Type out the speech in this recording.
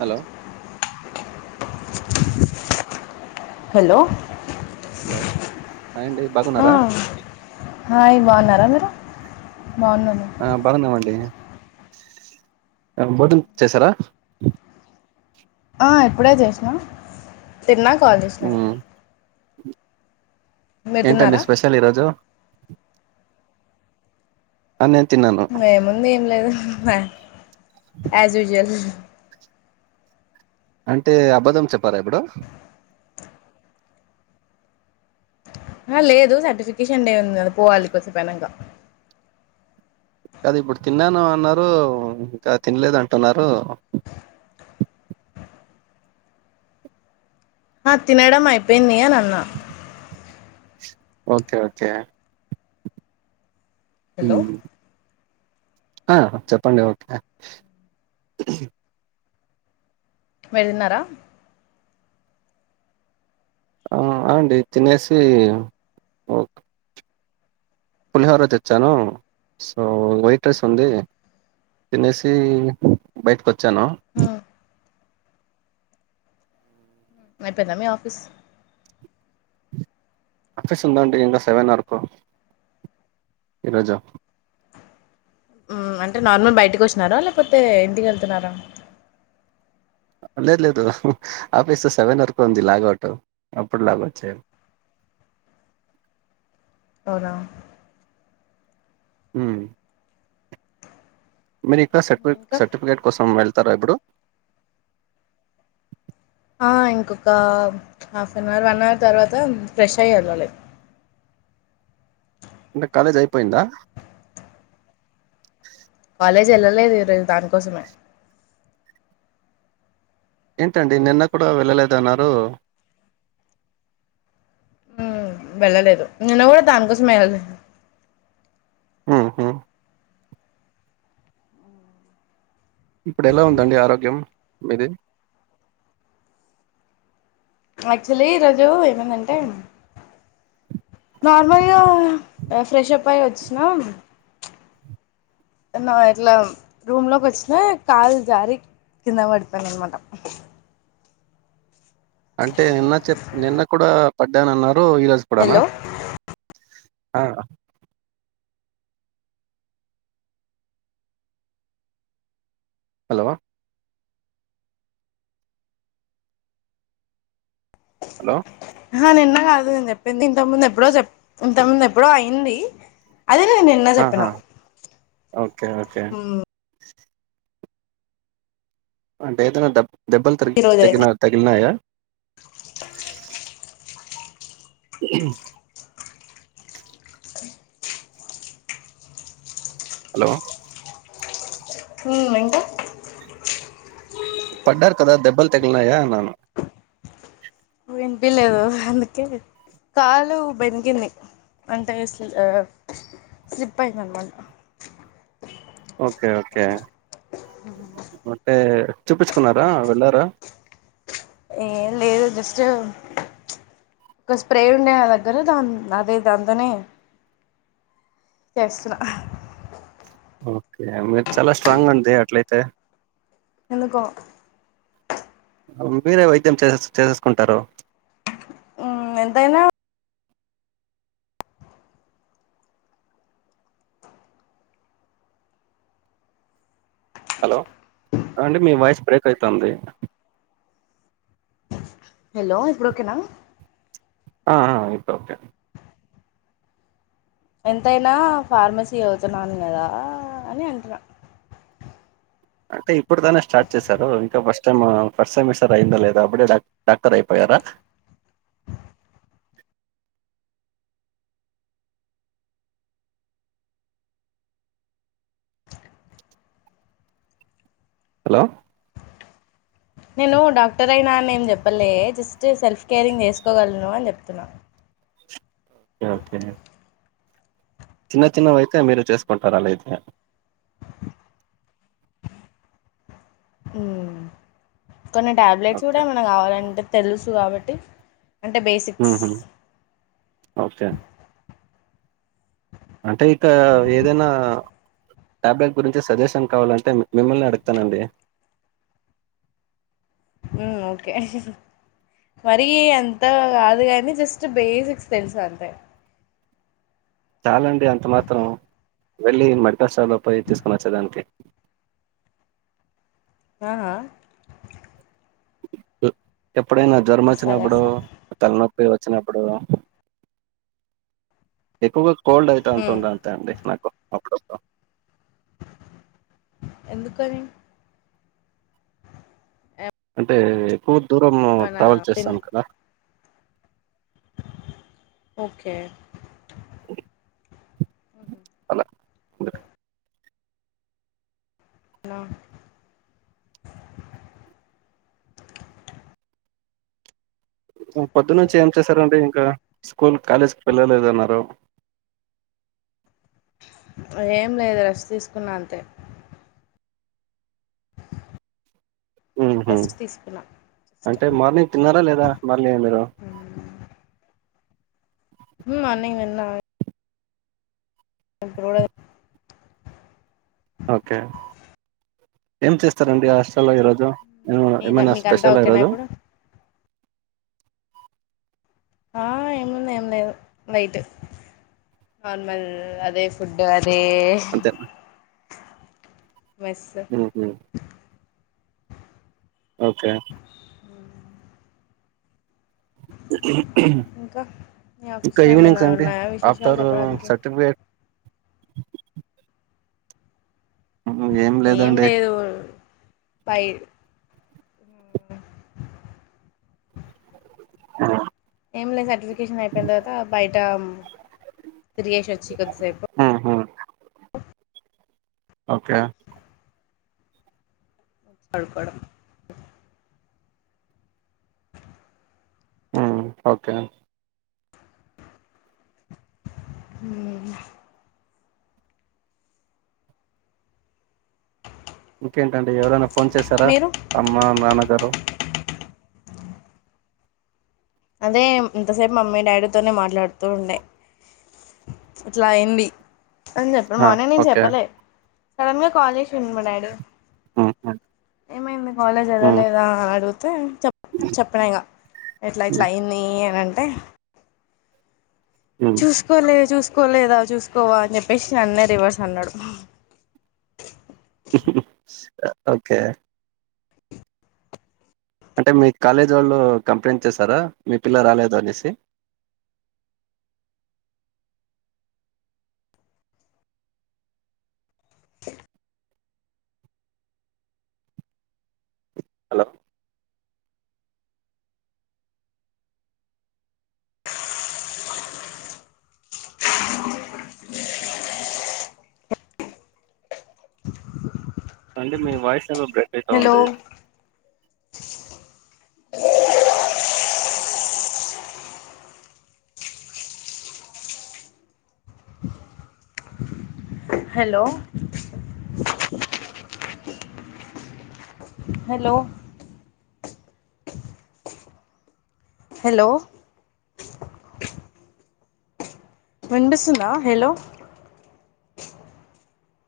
Hello hello hi అండి ఆ, బగున్నారా? హాయ్ బాగున్నారా మీరు బాగున్నారా ఆ బాగుంన్నామండి ఆంబోటిన్ చేశారా ఇప్పుడే చేస్నా తిన్నా కాల్ చేసినా మ్మ్ మీరు ఏంటండి తిన్నారా స్పెషల్ ఈరోజు నేను తిన్నాను ఏముంది ఏం లేదు యాజ్ యూజువల్ అంటే అబద్ధం చెప్పారా ఇప్పుడు ఆ లేదు సర్టిఫికేషన్ డే ఉంది కద పోవాలి కొసేపపైనంగా అది ఇప్పుడు తిన్నాను అన్నారు ఇంకా తినలేద అంటున్నారు. ఆ తినడం అయిపోయింది అని అన్న ఓకే ఓకే హలో హ చెప్పండి ఓకే మీరుతిన్నారా? ఉమ్ అండి తినేసి ఓకే పులిహోర తెచ్చాను సో వైట్ రైస్ ఉంది. తినేసి బయటకి వచ్చాను. హ అయిపోయిందా మి ఆఫీస్ ఆఫీస్ ఉందండి ఇంకా సెవెన్ వరకు ఈరోజు అంటే నార్మల్ బయటకి వచ్చినారా లేకపోతే ఇంటికేళ్తున్నారా లేదు లేదు ఆఫీస్ సెవెన్ వరకు ఉంది లాగౌట్ అప్పుడు లాగౌట్ చెయ్యాలి అవునా ఆ మీరు ఇంకా సర్టిఫ ఇంకా సర్టిఫికేట్ కోసం వెళ్తారా ఇప్పుడు ఇంకొక half an hour one hour తర్వాత ఫ్రెష్ అయ్య వెళ్ళాలి అంటే కాలేజ్ అయిపోయిందా కాలేజ్ వెళ్ళలేదు ఈరోజు దానికోసమే ఏంటండి నిన్న కూడా వెళ్ళలేదు అన్నారు. మ్మ్ వెళ్ళలేదు నిన్న కూడా దానికోమే వెళ్ళలేదు ఉహు ఇప్పుడు ఎలా ఉందండి ఆరోగ్యం మీది యాక్చువల్లీ ఈరోజు ఏమైందంటే నార్మల్గా ఫ్రెష్ప్ అయివచ్చినా నా ఇట్లా రూమ్ లోకి వచ్చిన కాలు జారీ కింద వడిపోన అనమాటా అంటే నిన్న చెప్ నిన్న కూడా పడ్డానన్నారు ఈ రోజు కూడానా హలో ఆ హలో హలో హ నిన్న కాదు నేను చెప్పింది ఇంత ముందు ఎప్పుడో చెప్ ఇంత ముందు ఎప్పుడో అయింది. అదే లే నిన్న చెప్పిన ఆహా ఓకే ఓకే అంటే ఏదైనా దబ్ దెబ్బలు ఈ రోజు తగిన అయితే తగిల్నాయా ఇ హలో ఉ ఇంకా పడ్డారు కదా దెబ్బల్ తగిలినాయా అన్నాను వినిపీయలేదు అందుకే కాలు బెణికింది అంటే స్ స్లిప్ అయిందనమాట ఓకే ఓకే అంటే చూపించుకున్నారా వెళ్ళారా ఏం లేదు జస్ట్ ఒక స్ప్రే ఉండే నా దగ్గర దా అదే దాంతోనే చేస్తున్నా ఓకే మీరు చాలా స్ట్రాంగ్ అంది అట్లయితే ఎందుకో మీరే వైద్యం చేస్ చేసేసుకుంటారు హు ఎంతైనా హలో హలో అండి మీ వాయిస్ బ్రేక్ అయితంది హలో ఇప్పుడు ఓకేనా ఆ ఆ ఇప్పుడు ఓకే ఎంతైనా ఫార్మసీ చదుతున్నాను కదా అని అంటున్నా అంటే ఇప్పుడు తనే స్టార్ట్ చేశారు ఇంకా ఫస్ట్ టైము ఫస్ట్ సెమిస్టర్ అయిందో లేదు అప్పుడే డాక్టర్ అయిపోయారా హలో నేను డాక్టర్ అయినా అని ఏం చెప్పలే జస్ట్ సెల్ఫ్ కేరింగ్ చేసుకోగలను అని చెప్తున్నా ఓకే ఓకే చిన్న చిన్నవైతే మీరు చేసుకుంటారు అలా అయితే ఉహ్ కొన్ని టాబ్లెట్స్ కూడా ఓకే. ఏమైనా కావాలంటే తెలుసు కాబట్టి అంటే బేసిక్స్ ఉహు ఒకే అంటే ఇక ఏదైనా టాబ్లెట్ గురించి సజెషన్ కావాలంటే మిమ్మల్నే అడుగుతానండి ఉ ఓకే మరి అంత కాదు గానీ జస్ట్ బేసిక్స్ తెలుసు అంతే చాలాండి అంత మాత్రం వెళ్ళి మద్రాసలో పోయి తీసుకోనోచ్చేదానికి ఆహా ఎప్పుడైనా జ్వరం వేస్తా వచ్చినప్పుడు వేస్తా తలనొప్పి వచ్చినప్పుడు ఎక్కువగా కోల్డ్ అయితా ఉంటుండే అండి నాకు అప్పుడప్పుడు ఎందుకని అంటే ఎక్కువ దూరం మన ట్రావెల్ తిన్ చేస్తాను కదా ఓకే అలా హలో పొద్దు నుంచి ఏం చేశారండి ఇంకా స్కూల్ కాలేజ్ వెళ్లలేదన్నారు అదేం లేదు రేస్ట్ తీసుకున్న అంతే ఉహు రెస్ట్ తీసుకున్నా జస్ట్ అంటే మార్నింగ్ తిన్నారా లేదా మల్లి మీరు హ్మ్మ్ మార్నింగ్ విన్నవే అప్పు కూడా ఓకే ఏం చేస్తారండి హాస్టల్లో ఈరోజు మీద ఏమన్నా మీకంతా స్పెషల్ అ ఓకేనా ఈరోజు ఇప్పుడు ఆ ఏముంది ఏం లేదు వైట్ నార్మల్ అదే ఫుడ్ అదే అంతేమ్మ మెస్ హు హ్మ్మ్ ఓకే ఇంకా మీ ఇంకా ఆఫీస్లో ఏమైనా ఈవినింగ్స్ అంటే ఉన్నాయా విశేషాలు ఆఫ్టర్ చెప్పడానికి సర్టిఫికేట్ హ్మ్. ఏం లేదండి లేదు పై [unintelligible] ఏం లేదు సర్టిఫికేషన్ అయిపోయిన తర్వాత బయట తిరగేసి వచ్చి కొద్దిసేపు ఆహా ఓకే [inaudible] పడుకోడం ఊ ఓకే హ్మ్మ్ ఇంకేంటండి ఎవరైనా ఫోన్ చేశారా మీరు అమ్మ నాన్నగారు అదే ఇంతసేపు మమ్మీ డాడీతోనే మాట్లాడుతూ ఉండే ఇట్లా అయ్యింది అని చెప్పే ఆ మార్నింగ్ నేను ఓకే చెప్పలే సడన్ గా కాల్ చేసిండు మా డాడీ ఆ ఏమైంది కాలేజ్ వదల్లేదా అని అడిగితే చెప్ చెప్పినా ఇగ ఎట్లా ఇట్లా అయింది అని అంటే ఉమ్ చూసుకోలేదు చూసుకోలేదా చూసుకోవా అని చెప్పేసి నన్నే రివర్స్ అన్నాడు ఓకే అంటే మీ కాలేజీ వాళ్ళు కంప్లైంట్ చేసారా మీ పిల్ల రాలేదు అనేసి హలో అండి మీ వాయిస్ ఏమో బ్రేక్ హలో అయితావుంది హలో హలో హలో వినిపిస్తుందా హలో